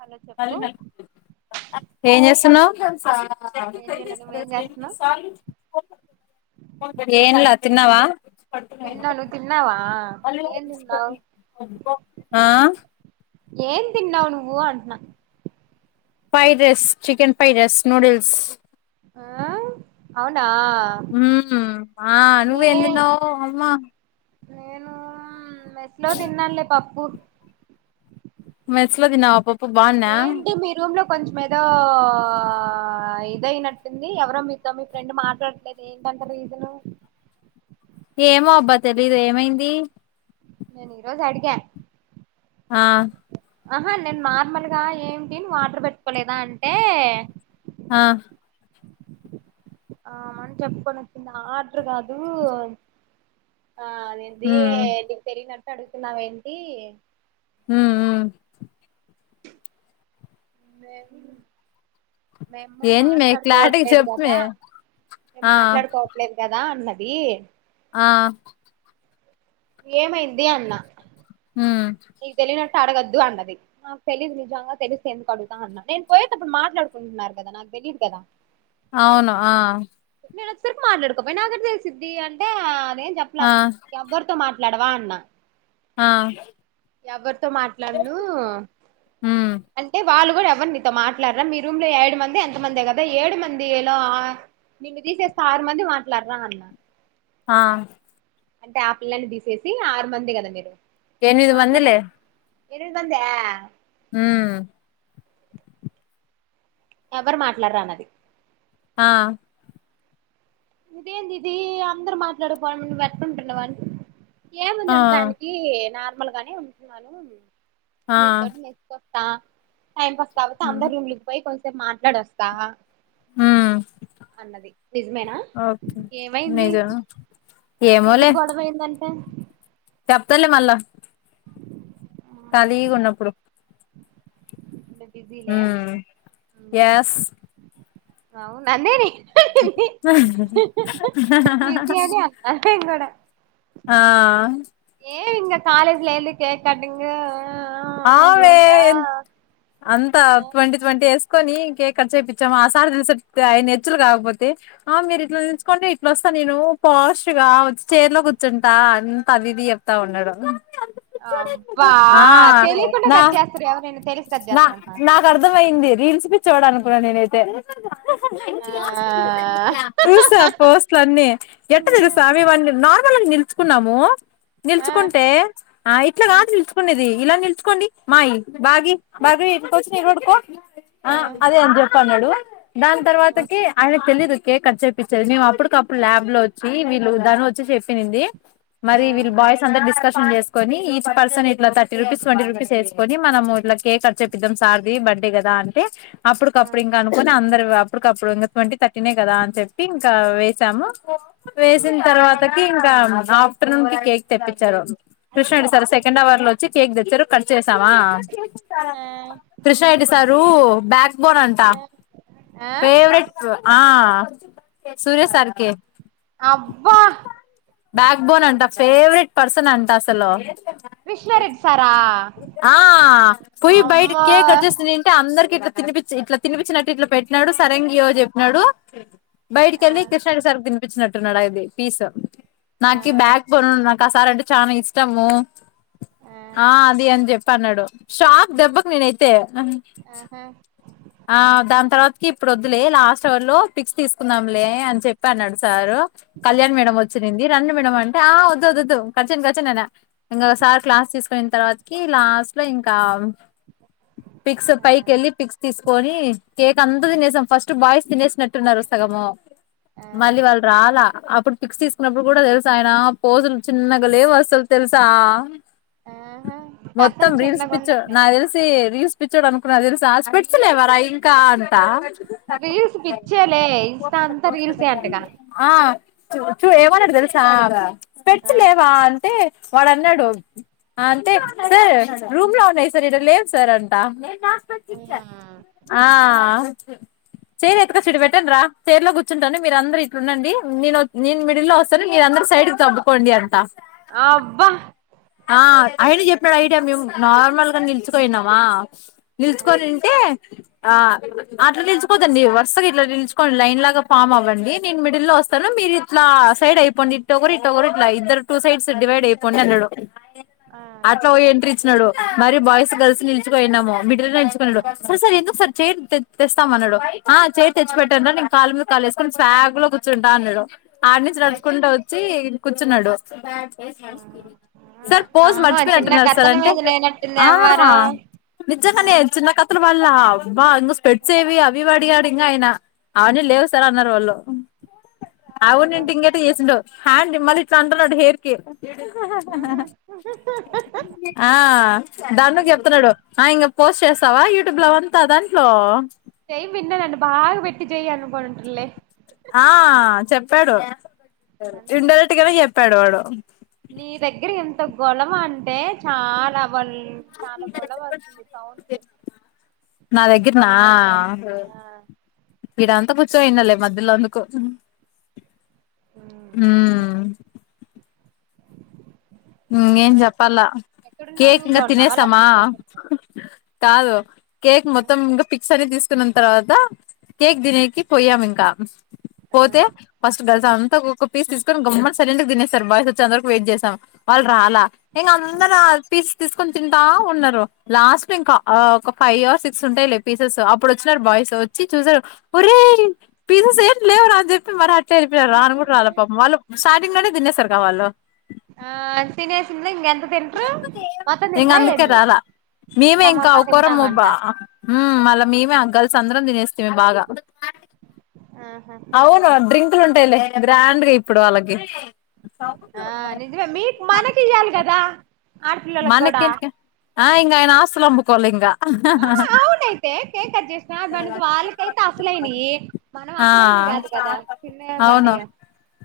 Hello చెప్పు ఏం చేస్తున్నావ్ ఏం చేయాల నువ్వేం చేస్తున్నావు ఏం ల తిన్నావా తిన్నా, నువ్ తిన్నావా ఏం దిన్నావ్ ఆ ఏం తిన్నావ్ నువ్వూ అంట్నా ఫైడ్రెస్ చికెన్ ఫైడ్రైస్ నూడిల్స్ ఆ అవును మ్మ్ ఆ నువ్వెందిన్నవ్ అమ్మా నేనూ మెస్లో తిన్నాన్లే పప్పు మెస్లో తిన్నావా బాగున్నా ఏంటి మీ రూమ్ లొ కొంచ్మేదో ఇదయినట్టుంది ఎవరో మీతో మీ ఫ్రెండ్ మాట్లాడలేదే ఏంటంట రీజనూ ఏమో అబ్బ తెలీదు ఏమైందీ నేనీరోజడిగా ఆ ఆహా నేన్ నార్మల్గా ఏంటినువ్ వాట్ర్ పెట్టుకోలేదా అంటే ఆ ఆ మని చెప్పుకొనొచ్చింది ఆ ఆడ్రు కాదూ ఆ అదేందీ మ్మ్ నిక్ తెలియనట్ అడుగుతున్నావ్ ఏంటి హూ ఊ మేం మేము ఏంది మే క్లారిటీగా మాట్లాడుకోవట్లేదు చెప్పు మే గదా మేం ఆ మాట్లాడుకోవట్లేదు గదా అన్నది రీ ఆ ఏమైంది, అన్న హు టే అడగద్దు అన్నది నాక్ తెలీదు నిజంగా తెలిస్తే ఎందుకు అడుగుతా అన్న నేన్ పోయేటప్పుడు మాట్లాడుకుంట్నారు కదా నాక్ వెళ్ళిరుకదా హవును ఆ నేనొచ్సరికి మాట్లాడుకోపాయె నాకెట్ల తెలిసిద్ది అంటే ఆ అదేం చెప్లా ఆ ఎవ్వరితో మాట్ ట్లడవా అన్నా ఆ ఎవ్వరితో మాట్లాడ్నూ మ్మ్ అంటే వాళ్ళు ఎవ్వర్ నితో మాట్లాడ్రా మీ రూమ్ లో ఏడు మంది ఎంత మందొ కదా ఏడు మంది ఏలా నిన్ను తీసేస్తారు మంది మాట్లాడ్రా అన్న ఆహ్ అంటే ఆపిల్లని దీసేసి ఆరు మందే కదా మీరు ఎనిమిది మందిలే మాట్లాడండి ఎనిమిది మందా ఆ... ఎవ్వరు మాట్లాడరా అన్నది ఆ ఇదేందిది అందురు మాట్లాడకపోవడం ఎట్టటుంటున్నావ్ అ ఆ ఏముంది ఉండడానికి నార్మల్ గానే ఉంటున్నాను ఆ మీన్తోటి నేర్చుకొ త టైం పాస్ కాపోతే హ్మ్ అందరు రూమ్లుకి పోయి కొంతసేపు మాట్లాడొస్తా హ్మ్ అన్నది నిజమేనా ఓకే ఏమైంది నిజమే ఎందుకు గొడవయిందంటే చెప్తలే మళ్ళా ఖాళీగా ఉన్నప్పుడు బిజీలే ఉమ్మ్ ఎస్ అవ్ నందినీ మిర్యాని అన్న నేన్ గూడ ఆ లేదు ఇంగ కాలేజ్ లో ఎళ్ళి కేక్ కటింగు అవే అంత ట్వంటీ ట్వంటీ ఎస్ కొని కేక్ కట్ చేయిపిచ్చామ ఆ సార్ చుసారు నెర్చులు కాకపోతే ఆ మీరు ఇట్లా నిల్చుకొండి ఇట్లా వస్త నేను ఫాస్ట్ గా వచ్చి చైర్లో కూర్చుంటా అంత విది చెప్తా ఉన్నాడో అబ్బా తెలికుండ నా గట్ చేస్తార ఎవరైన నా నాకు అర్థమయింది రీల్స్ పిచ్చోడనుకున్న నేనైతే ఆ చూసా పోస్ట్ల అన్నీ ఎట్ట తెలుసా మీ వన్ని నార్ మనం నిల్చుకున్నాము ఆ నిల్చుకుంటే ఆ ఇట్లా కాదు నిల్బుకునేది ఇలా నిల్బుకోండి మాయీ బాగి బాగీ ఎనకొచ్చి నిరుడుకో ఆ అదే అని చెప్పి అన్నాడు దాని తర్వాతకి ఆయనకు తెలిదు కేక్ కట్ చేప్పచ్చేది మేము అప్పుటికప్పుడు ల్యాబ్ లో వచ్చి వీళ్ళు ధన వచ్చి చెప్పి ఇనింది మరి వీల్ బాయస్ అందరు డిస్కస్ షన్ చేస్కొని ఈచ్ పర్సన్ ఇట్లా థర్టీ రూపీస్ ట్వంటీ రూపీస్ ఎస్కొని మనము ఇట్లా కేక్ కట్ చెప్పిద్దాం సార్ది బడ్డె కదా అంటే ఆ ఆ అప్పుటికప్పుడు ఇంక అనుకొని అందరు అప్పటికప్పుడు ఇంకా ట్వంటీ థర్టీనే కదా అని చెప్పి ఇంకా వేసాము వేసిన తర్వాతకి ఇంకా ఆఫ్టర్నూన్ కి కేక్ తెప్పించారు కృష్ణారెడ్డి సార్ సెకండ్ అవర్ లో వచ్చి కేక్ తెచ్చారు కట్ చేసామా కృష్ణారెడ్డి సారు బ్యాక్ బోన్ అంట ఆ ఆ ఫేవరెట్ ఆ సూర్య సార్కే అబ్బా బ్యాక్ బోన్ అంట ఫేవరెట్ పర్సన్ అంటా అస్సలు కృష్ణారెడ్డి సారా ఆ.... పోయి బైట అమ్మో కేక్ కట్ జేస్తదిఇంటా అందరికి ఇట్లా తినిపించి ఇట్లా తినిపించినట్టు ఇట్లా పెట్టినాడు సరే గియో జెప్పినాడు ఆ బయటకెళ్ళి కృష్ణారెడ్డి సార్ తిపించినట్టు టున్ డైది పీస్ ఆ నాకు బ్యాగ్ గొన్నున్న నాకు ఆ సార్ అంటే చానా ఇష్టము ఆ అది అని జెప్పి అన్నాడు షాక్ దెబ్బకి నేనైతే ఆహా ఆ దాని తర్వాతకి ఇప్పుడు వద్దులే లాస్ట్ అవర్ లో పిక్స్ తీసుకుందాంలే అని చెప్పి అన్నాడు సారు కళ్యాణ్ ఆ మేడం వచ్చింది రండి మేడం అ టా వద్దొ దొద్దు కట్ కట్ చెయను నేనా ఇంగసారి క్లాస్ తీసుకొనిన్ తర్వాతకి లాస్ట్ లో ఇం కావు పిక్స్ ఆ పైకి వెళ్ళి పిక్స్ తీసుకొని కేక్ అంత తినేసాం ఫస్ట్ బాయ్స్ తినేసినట్టున్నారు ఆ మళ్ళీ వాళ్ళు రాల ఇప్పుడు పిక్స్ తీసుకున్నప్పుడు కూడ తెలుసా ఆయన పోజులు చిన్నగా లేవు అసలు తెలుసా ఆహా కథల్ చిన్ [unintelligible] నా తెలిసి రీస్ పిచ్చోడు అనుకున్నా తెలిస స్పెక్ట్స్ లేవరా ఇంకా అంటా రీల్స్ పిచ్చేలే ఇన్స్టా అంతా రీల్సే అంట గా ఆ చూ ఏమన్నాడు తెలుసా స్పెక్ట్స్ లేవా అంటే వాడు అన్నాడు అంతే రూమ్ లో ఉన్నాయి సార్ ఈడ లేవు సార్ అంటా [unintelligible] [unintelligible] మీరు అందరు ఇట్లు ఉండండి నేను నేను మిడిల్ లో వస్తాను మీరు అందరు సైడ్కి తబ్కోండి అంట అబ్బ ఆ అయిన చెప్పినాడు ఐడియా మేము నార్మల్ గా నిల్చోకొనినమా నిల్చుకొనుంటే ఆ అట్ల నిలుచుకోదండి వరుసగా ఇట్ల నిలుచుకోండి లైన్ లాగ ఫామ్ అవ్వండి నేను మిడిల్ లో వస్తాను మీరు ఇట్ల సైడ్ అయిపోండి ఇట్ ఒకరు ఇ ఒకరు ఇట్ ఇద్దరు టు సైడ్స్ డివైడ్ అయిపోండి అన్నాడు ఆ అట్ల ఓ ఎంట్రీ ఇచ్చినాడు మరి బాయ్స్ గర్ల్స్ నిలిచుకోయినాము మిడిల్ లో [unintelligible] సార్ సార్ ఎందుకు సార్ చేరు తె తెస్తాము అన్నాడు ఆ చేరు తెచ్చి పెట్టండి రా నేను కాళ్ళ మీద కాళ వేసుకొని స్వాగ్ లో కూర్చుంటా అన్నాడు ఆడి నుంచి నడుచుకుంటూ వచ్చి కూర్చున్నాడు సార్ పోజు అమ్మో చిన్న మర్చిపోయినట్టున్నారు సార్ కథల అంటే మీద లేనట్టుంది ఆ ఎవ్వరం ఆ నిజంగానే చిన్న కథలు వల్ళ అబ్బా ఇంగ స్ప్రెట్స్స ఏవి అవి అడిగాడు ఇంగ అయన అవన్నీ లేవు సార్ అన్నారు వాళ్ళు ఆహా అవునుంటె ఇంకేట చేసిండడు హ్యాండ్ మళ్ళీ ఇట్లా అంటున్నాడు హెయిర్ కి ఆహా ఆ దాన్ని చెప్తున్నాడు [unintelligible] పోస్ట్ చేస్తావ యూట్యూబ్ లో అవంత దాంట్లో [unintelligible] బాగా పెట్టి జయ అను పోంటలే ఆ చెప్పాడు అదే ఇండైరెక్ట్గానే చెప్పాడు వాడు నీ దగ్గర ఎంత గొలమ అంటే చాల వల్ చాలా గొడవ వస్తుంది సౌండ్స్ ఆ [unintelligible] మధ్యలో అందుకు ఏం ఏమైతే చెప్పాలా ఎక్కడున్నావు కేక్ రూమ్ లో ఇంగా ఉన్నావా తినేసమా లేకపోతే బయట ఉన్నావా కాదు కేక్ మొత్తం ఇంకా పిక్స్ అని తీసు తినిన తర్వాత కేక్ దినేకి పోయ్యాం ఇంక పోతే ఫస్ట్ గర్ల్స్ అంతా ఒకోక పీస్ గమ్మట్ సె తినేస్తారు బాయస్ వచ్చి అందరకు వెయిట్ చేసాం వాళ్ళుాల ఇంకా అందరు తీసుకొని తింటా ఉన్నారు లాస్ట్ ఇంకా ఒక ఫైవ్ అర్ సిక్స్ ఉంటాయి పీసెస్ అప్పుడు వచ్చినారు బాయ వ వచ్చి చూసారు ఒరే పిసేస్ ఏ లేవు అని చెప్పి మ [unintelligible] పాపం వాళ్ళు స్టార్టింగ్ లోనే తినేసారు కా వాళ్ళు ఎంత తింట్ర మత్తా ఇంగ తింటరా అందుకే ఎల్ రాలా మేమే ఇంకా ఒకరబ్బా మళ్ళా మేమే గల్ చంద్రం తినేస్థిమి బాగ ఆహా అవును డ్రింకులు ఉంటాయిలే గ్రాండ్గ ఇప్పుడు వాళ్ళకి ఆ నిజమే మీ మనకి ఇయ్యాలి కదా ఆడపిల్లలకి కూడా మనకేంటి ఆ ఇంక అయన ఆస్తులు అమ్ముకోవాలే ఇంక అయితే కేక్ కట్ చేసిన మన వాళ్ళకైతే అసలైనయి మనం ఆ అసలయినయి కాదు కదా అవును [unintelligible]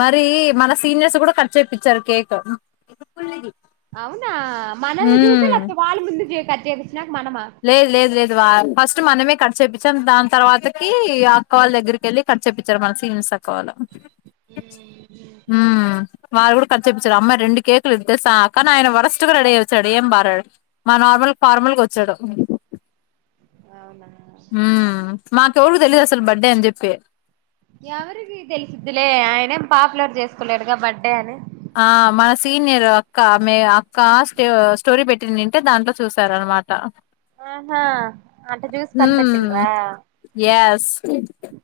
మరి మన సీనియర్స్ కూడ కట్ చేపించారు కేక్ అవునా మనల్ని చూసి ఉమ్ లేకపోతే వాళ్ళ ముందు చే కట్ చెయి లేదు లేదు లేదు వాల్ ఫస్ట్ మనమే కట్ చేపిచ్చాం దాని తర్వాతకి అక్క వాళ్ళ దగ్గరికి వెళ్ళి కట్ చెపిచ్చారు మన సీనియర్స్ అక్కవాళ్ళు మ్ వాళ్ళు కూడా కట్ చెపిచ్చాడు అమ్మా రెండు కేకులు తెలుసా కానీ ఆయన వరస్ట్గా రెడీ అయ్యోచ్చాడు ఏం బాగా రెడీ మా నార్మల్ ఫార్మల్ గా వ చ్చాడు. అవునా ఆమ్ మాకు ఎవరికి తెలీదు అసలు బర్డే అని చెప్పి ఎవరికి తెలిసిద్ధిలే ఆయన ఏం పాపులర్ చేసుకోలేడుగా బర్త్డే అని ఆహ్ మన సీనియర్ అక్క ఆమే అక్క స్టోరీ పెట్టి ఉంటే దాంట్లో చూసార మాట ఆహా అట్ట చూసి కనిపెట్టిన్రా ఎస్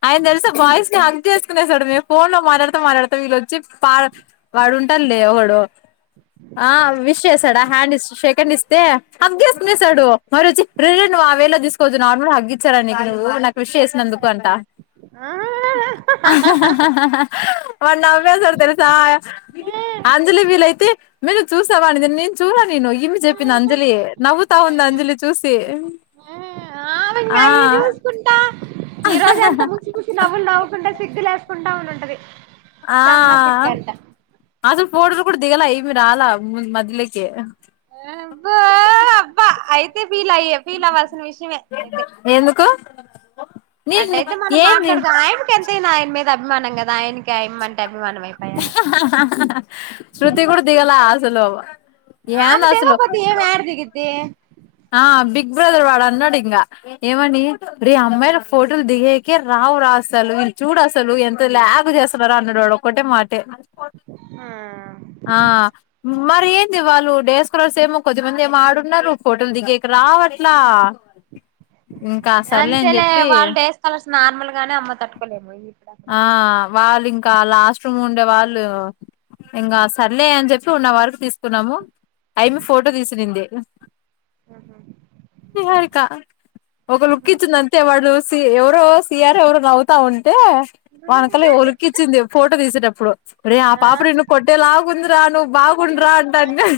ఆయన తెల్సా బాయ్స్ ని చేసుకునేసాడు మేము ఫోన్ లో మాట్లాడుతా మాట్లాడుతా వీళ్ళొచ్చి వాడు వాడుంటడు లే ఒకడు ఆహ్ విష్ ఆ చేసాడా హ్యాండ్ ఇస్తే షేక్ హ్యాండ్ ఇస్తే హాగ్ చేసుకునేసాడు వాడొచి రేయ్ నువ్వు ఆ వే లో తీసుకోవద్దు నార్మల్ గా హాగ్ ఇచ్చారా నీకు నువ్వు నాకు విష్ చేసినందుకు అంటా ఆ ఆహ్ ఆహ్ ఆహ్ ఆహ్ వాడు నవ్వేసాడు తెలుసా అంజలి వీలైతే మీరు చూసావాడిని నేను చూడలేదు నేను ఇన్ని చెప్పిన అంజలి నవ్వుతా ఉంది అంజలి చూసి ఆహ్ ఆహ్ ఆమె ఆ అయ్యి చూసుకుంటా ఈ రోజు ఎంత ముసి ముసి నవ్వులు నవ్వుకుంట సిగ్గులేసుకుంటా ఉండుంటది. ఆహ్ అసలు పోటోలు కూడా దిగలా ఇయి మే రాల మద్యలోకి అబ్బో అబ్బా అయితే ఫీలయ్యే ఫీల్ అవ్వాల్సిన విషయమే అయితే ఎందుకు నీ అట్లయితే మనం ఏంది మాట్లాడుదాం ఆయనకి ఎంతయినా ఆయన మీద అభిమానం కదా ఆయనకి ఆయమ్మంటే అభిమానం అయిపాయే ఆహ్ ఆహ్ ఆహ్ ఆహ్ శృతి కూడా దిగల అసలు ఆమె ఏంది అసలు దిగపోతే ఈమె యాడ దిగిద్ది ఆ బిగ్ బ్రదర్ వాడు అన్నాడు ఇంకా ఏమని రేయ్ అమ్మాయిల ఫోటోలు దిగాకే రా రావురా అసలు వీళ్ళు చూడు అసలు ఎంత లాగ్ చేస్తున్నరో అన్నడు వాడు ఒక్కటే మాటే ఆ మరి ఏంది వాళ్ళు డే స్కాలర్స్ ఏమో కొద్దిమంది ఏమో ఆడున్నరు ఫోటోలు దిగాక రావట్లా ఇంకా సర్లే అని అంతేలే చెప్పి వాళ్ళు డే స్కాలర్స్ నార్మల్ గానే అమ్మో తట్టుకోలేము ఇప్పుడు అక్కడక్కడ ఆహ్ వాళ్లింకా ఇంకా లాస్ట్ రూమ్ ఉండే వాళ్ళు ఇంకా సర్లే అని చెప్పి ఉన్నవరకు తీసుకున్నాము. ఆమె ఫోటో తీసి అనింది నిహారిక ఒక లుక్ ఇచ్చింది అంతే వాడు సి ఎవరో సియర్ ఎవరో నవ్వుతా ఉంటే వానకల్ ఓ లుక్ కిచ్చింది ఫోటో తీసేటప్పుడు ఇప్పుడు అరే ఆ పాప నిన్ను కొట్టేలాగుందిరా నువ్వు బాగుండురా అంటది.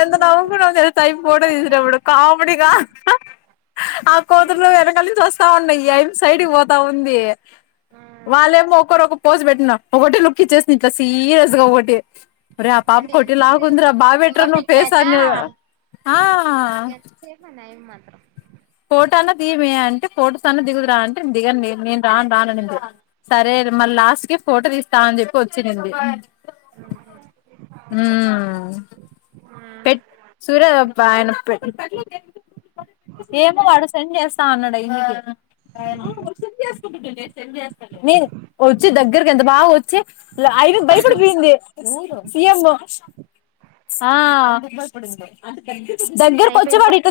ఎంత నవ్వుకున్నాము తెలుసా ఈ ఫోటో తీసేటప్పుడు కామెడిగా ఆ కోతులు వెనకాల నుంచి వస్తాఉన్నయి ఇది సైడ్కి పోతాఉంది వాళ్ళేమో ఒకరోక పోజ్ పెట్టినారు ఒకటి లుక్ ఇచ్చేసింది ఇట్లా సీరియస్ గా ఒకటి రేయ్ ఆ పాపు అంటే ఎంతసేపు కొట్టేలాగుందిర అండి బాగా పెట్టురా నువ్వు ఓపిక ఫేస్ లేక అని ఆహ్ ఎంతసేపు అని అవి మాత్రం ఫోటో అన్న తీయవే అంటే ఫోటోస్ అన్నా దిగుదురా అంటే నేను దిగ నేను రాను రానంది సరే మళ్ళీ లాస్ట్ కి ఫోటో తీస్తామని చెప్పి వచ్చింది ఉమ్ పెట్ సూరబ్బా ఆయన పె ఏమో వాడు సెండ్ చేస్తా అన్నాడు నేను వచ్చి దగ్గరకి ఎంత బాగా వచ్చి ఆయనకి భయపడిపోయింది సిఏం ఆ దగ్గర అయిపోయింది కొచ్చివాడి